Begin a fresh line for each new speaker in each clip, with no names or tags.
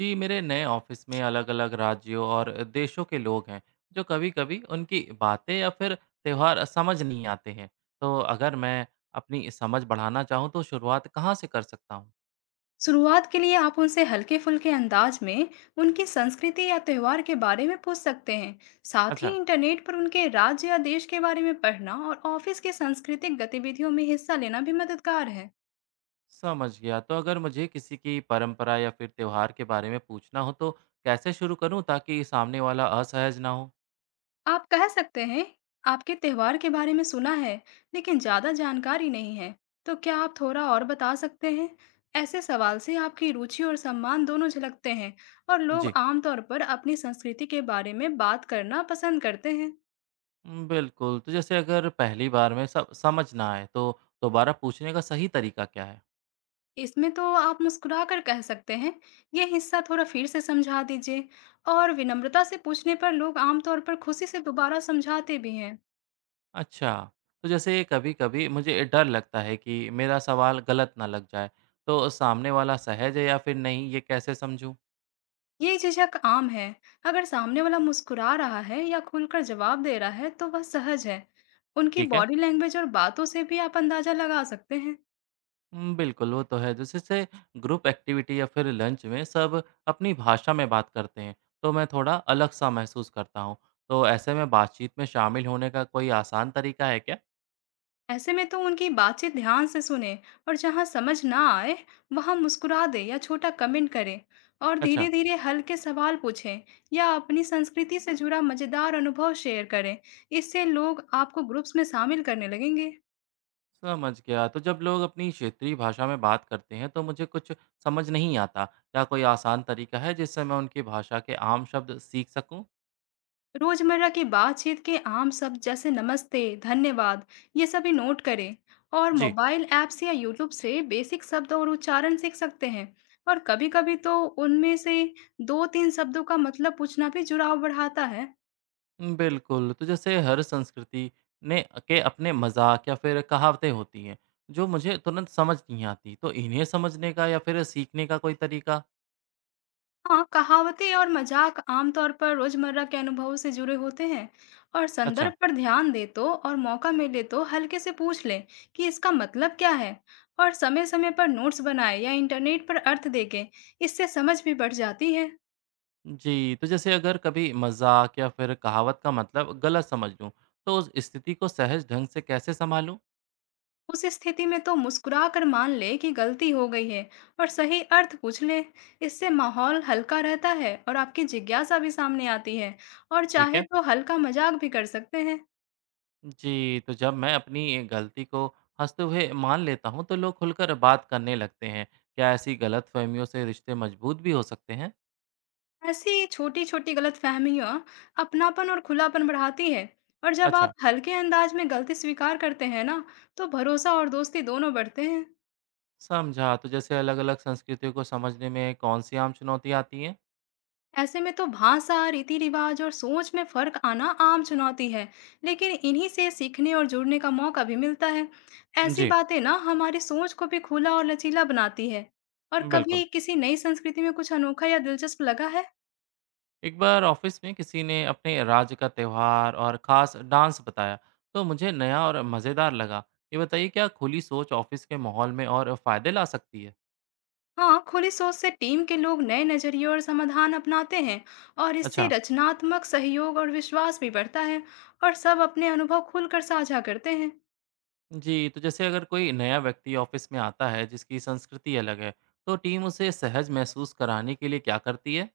जी, मेरे नए ऑफिस में अलग अलग राज्यों और देशों के लोग हैं। जो कभी कभी उनकी बातें या फिर त्यौहार समझ नहीं आते हैं। तो अगर मैं अपनी समझ बढ़ाना चाहूँ तो शुरुआत कहाँ से कर सकता हूँ।
शुरुआत के लिए आप उनसे हल्के फुल्के अंदाज में उनकी संस्कृति या त्यौहार के बारे में पूछ सकते हैं। साथ ही
अच्छा,
इंटरनेट पर उनके राज्य या देश के बारे में पढ़ना और ऑफिस की सांस्कृतिक गतिविधियों में हिस्सा लेना भी मददगार है।
समझ गया। तो अगर मुझे किसी की परंपरा या फिर त्यौहार के बारे में पूछना हो तो कैसे शुरू करूँ ताकि सामने वाला असहज ना हो।
आप कह सकते हैं, आपके त्यौहार के बारे में सुना है लेकिन ज़्यादा जानकारी नहीं है, तो क्या आप थोड़ा और बता सकते हैं। ऐसे सवाल से आपकी रुचि और सम्मान दोनों झलकते हैं और लोग
जी।
आमतौर पर अपनी संस्कृति के बारे में बात करना पसंद करते हैं।
बिल्कुल। तो जैसे अगर पहली बार में सब समझ ना आए तो दोबारा पूछने का सही तरीका क्या है।
इसमें तो आप मुस्कुराकर कह सकते हैं, "ये हिस्सा थोड़ा फिर से समझा दीजिए।" और विनम्रता से पूछने पर लोग आमतौर पर खुशी से दोबारा समझाते भी हैं।
अच्छा, तो जैसे कभी-कभी मुझे डर लगता है कि मेरा सवाल गलत ना लग जाए, तो सामने वाला सहज है या फिर नहीं, ये कैसे समझूँ?
ये झिझक आम है। अगर सामने वाला मुस्कुरा रहा है या खुलकर जवाब दे रहा है, तो वह सहज है। उनकी
ठीक है।
बॉडी लैंग्वेज और बातों से भी आप अंदाजा लगा सकते हैं।
बिल्कुल, वो तो है। जैसे जैसे ग्रुप एक्टिविटी या फिर लंच में सब अपनी भाषा में बात करते हैं, तो मैं थोड़ा अलग-सा महसूस करता हूँ। तो ऐसे में बातचीत में शामिल होने का कोई आसान तरीका है क्या?
ऐसे में तो उनकी बातचीत ध्यान से सुने और जहां समझ ना आए वहां मुस्कुरा दे या छोटा कमेंट करें और
अच्छा।
धीरे धीरे हल्के सवाल पूछें या अपनी संस्कृति से जुड़ा मजेदार अनुभव शेयर करें। इससे लोग आपको ग्रुप्स में शामिल करने लगेंगे।
समझ गया। तो जब लोग अपनी क्षेत्रीय भाषा में बात करते हैं तो मुझे कुछ समझ नहीं आता। क्या कोई आसान तरीका है जिससे मैं उनकी भाषा के आम शब्द सीख सकूं?
रोजमर्रा की बातचीत के आम शब्द जैसे नमस्ते, धन्यवाद, ये सभी नोट करें और
जी।
मोबाइल ऐप्स या यूट्यूब से बेसिक शब्द और उच्चारण सीख सकते हैं। और कभी-कभी तो उनमें से दो तीन शब्दों का मतलब पूछना भी जुड़ाव बढ़ाता है।
बिल्कुल। तो जैसे हर संस्कृति ने के अपने मज़ाक या फिर कहावतें होती हैं जो मुझे तुरंत समझ नहीं आती। तो इन्हें समझने का या फिर सीखने का कोई तरीका?
हाँ, कहावतें और मजाक आमतौर पर रोजमर्रा के अनुभवों से जुड़े होते हैं और
अच्छा।
संदर्भ पर ध्यान दे तो और मौका मिले तो हल्के से पूछ लें कि इसका मतलब क्या है। और समय समय पर नोट्स बनाए या इंटरनेट पर अर्थ देखें, इससे समझ भी बढ़ जाती है।
जी। तो जैसे अगर कभी मज़ाक या फिर कहावत का मतलब गलत समझ लूँ तो उस स्थिति को सहज ढंग से कैसे सँभालूँ?
उस स्थिति में तो मुस्कुरा कर मान ले कि गलती हो गई है और सही अर्थ पूछ ले। इससे माहौल हल्का रहता है और आपकी जिज्ञासा भी सामने आती है। और
ठीक
चाहे
है।
तो हल्का मजाक भी कर सकते हैं।
जी, तो जब मैं अपनी गलती को हँसते हुए मान लेता हूँ, तो लोग खुलकर बात करने लगते हैं। क्या ऐसी गलतफ़हमियों से रिश्ते मजबूत भी हो सकते हैं?
ऐसी छोटी-छोटी गलतफहमियां अपनापन और खुलापन बढ़ाती है और जब
अच्छा,
आप हल्के अंदाज में गलती स्वीकार करते हैं ना, तो भरोसा और दोस्ती दोनों बढ़ते हैं।
समझा। तो जैसे अलग-अलग संस्कृतियों को समझने में कौन सी आम चुनौतियाँ आती हैं?
ऐसे में तो भाषा, रीति-रिवाज और सोच में फर्क आना आम चुनौती है, लेकिन इन्हीं से सीखने और जुड़ने का मौका भी मिलता है। ऐसी
जी,
बातें ना हमारी सोच को भी खुला और लचीला बनाती है। और
बिल्कुल।
कभी किसी नई संस्कृति में कुछ अनोखा या दिलचस्प लगा है?
एक बार ऑफ़िस में किसी ने अपने राज्य का त्योहार और ख़ास डांस बताया, तो मुझे नया और मज़ेदार लगा। ये बताइए, क्या खुली सोच ऑफ़िस के माहौल में और फ़ायदे ला सकती है?
हाँ, खुली सोच से टीम के लोग नए नजरिए और समाधान अपनाते हैं और इससे
अच्छा।
रचनात्मक सहयोग और विश्वास भी बढ़ता है। और सब अपने अनुभव खुलकर साझा करते हैं।
जी, तो जैसे अगर कोई नया व्यक्ति ऑफिस में आता है जिसकी संस्कृति अलग है, तो टीम उसे सहज महसूस कराने के लिए क्या करती है?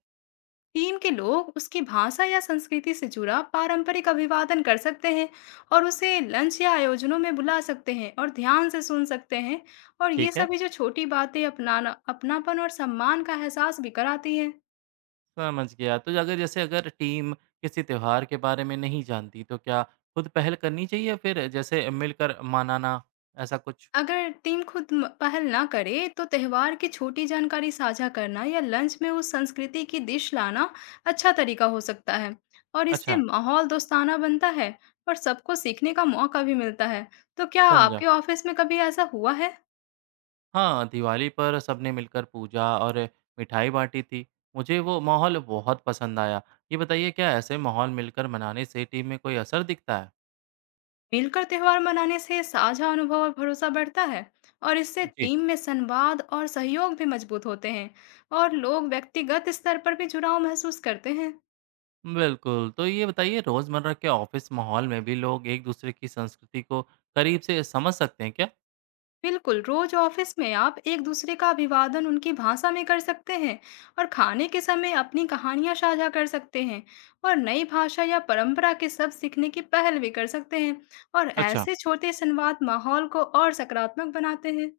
टीम के लोग उसकी भाषा या संस्कृति से जुड़ा पारंपरिक अभिवादन कर सकते हैं और उसे लंच या आयोजनों में बुला सकते हैं और ध्यान से सुन सकते हैं। और ये
ठीक है,
सभी जो छोटी बातें अपनाना अपनापन और सम्मान का एहसास भी कराती हैं।
समझ गया। तो अगर जैसे अगर टीम किसी त्योहार के बारे में नहीं जानती, तो क्या खुद पहल करनी चाहिए या फिर जैसे मिलकर मनाना, ऐसा कुछ?
अगर टीम खुद पहल ना करे तो त्यौहार की छोटी जानकारी साझा करना या लंच में उस संस्कृति की डिश लाना अच्छा तरीका हो सकता है और इससे
अच्छा,
माहौल दोस्ताना बनता है और सबको सीखने का मौका भी मिलता है। तो क्या
समझा।
आपके ऑफिस में कभी ऐसा हुआ है?
हाँ, दिवाली पर सबने मिलकर पूजा और मिठाई बाँटी थी। मुझे वो माहौल बहुत पसंद आया। ये बताइए क्या ऐसे माहौल मिलकर मनाने से टीम में कोई असर दिखता है?
मिलकर त्यौहार मनाने से साझा अनुभव और भरोसा बढ़ता है और इससे
जी।
टीम में संवाद और सहयोग भी मजबूत होते हैं। और लोग व्यक्तिगत स्तर पर भी जुड़ाव महसूस करते हैं।
बिल्कुल, तो ये बताइए रोज़मर्रा के ऑफ़िस माहौल में भी लोग एक-दूसरे की संस्कृति को करीब से समझ सकते हैं क्या?
बिल्कुल, रोज ऑफिस में आप एक दूसरे का अभिवादन उनकी भाषा में कर सकते हैं और खाने के समय अपनी कहानियां साझा कर सकते हैं और नई भाषा या परंपरा के शब्द सीखने की पहल भी कर सकते हैं। और
अच्छा।
ऐसे छोटे संवाद माहौल को और सकारात्मक बनाते हैं।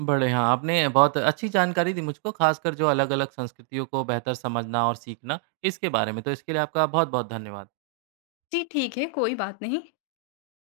बड़े हाँ, आपने बहुत अच्छी जानकारी दी मुझको, ख़ासकर जो अलग-अलग संस्कृतियों को बेहतर समझना और सीखना, इसके बारे में। तो इसके लिए आपका बहुत-बहुत धन्यवाद।
जी ठीक है, कोई बात नहीं।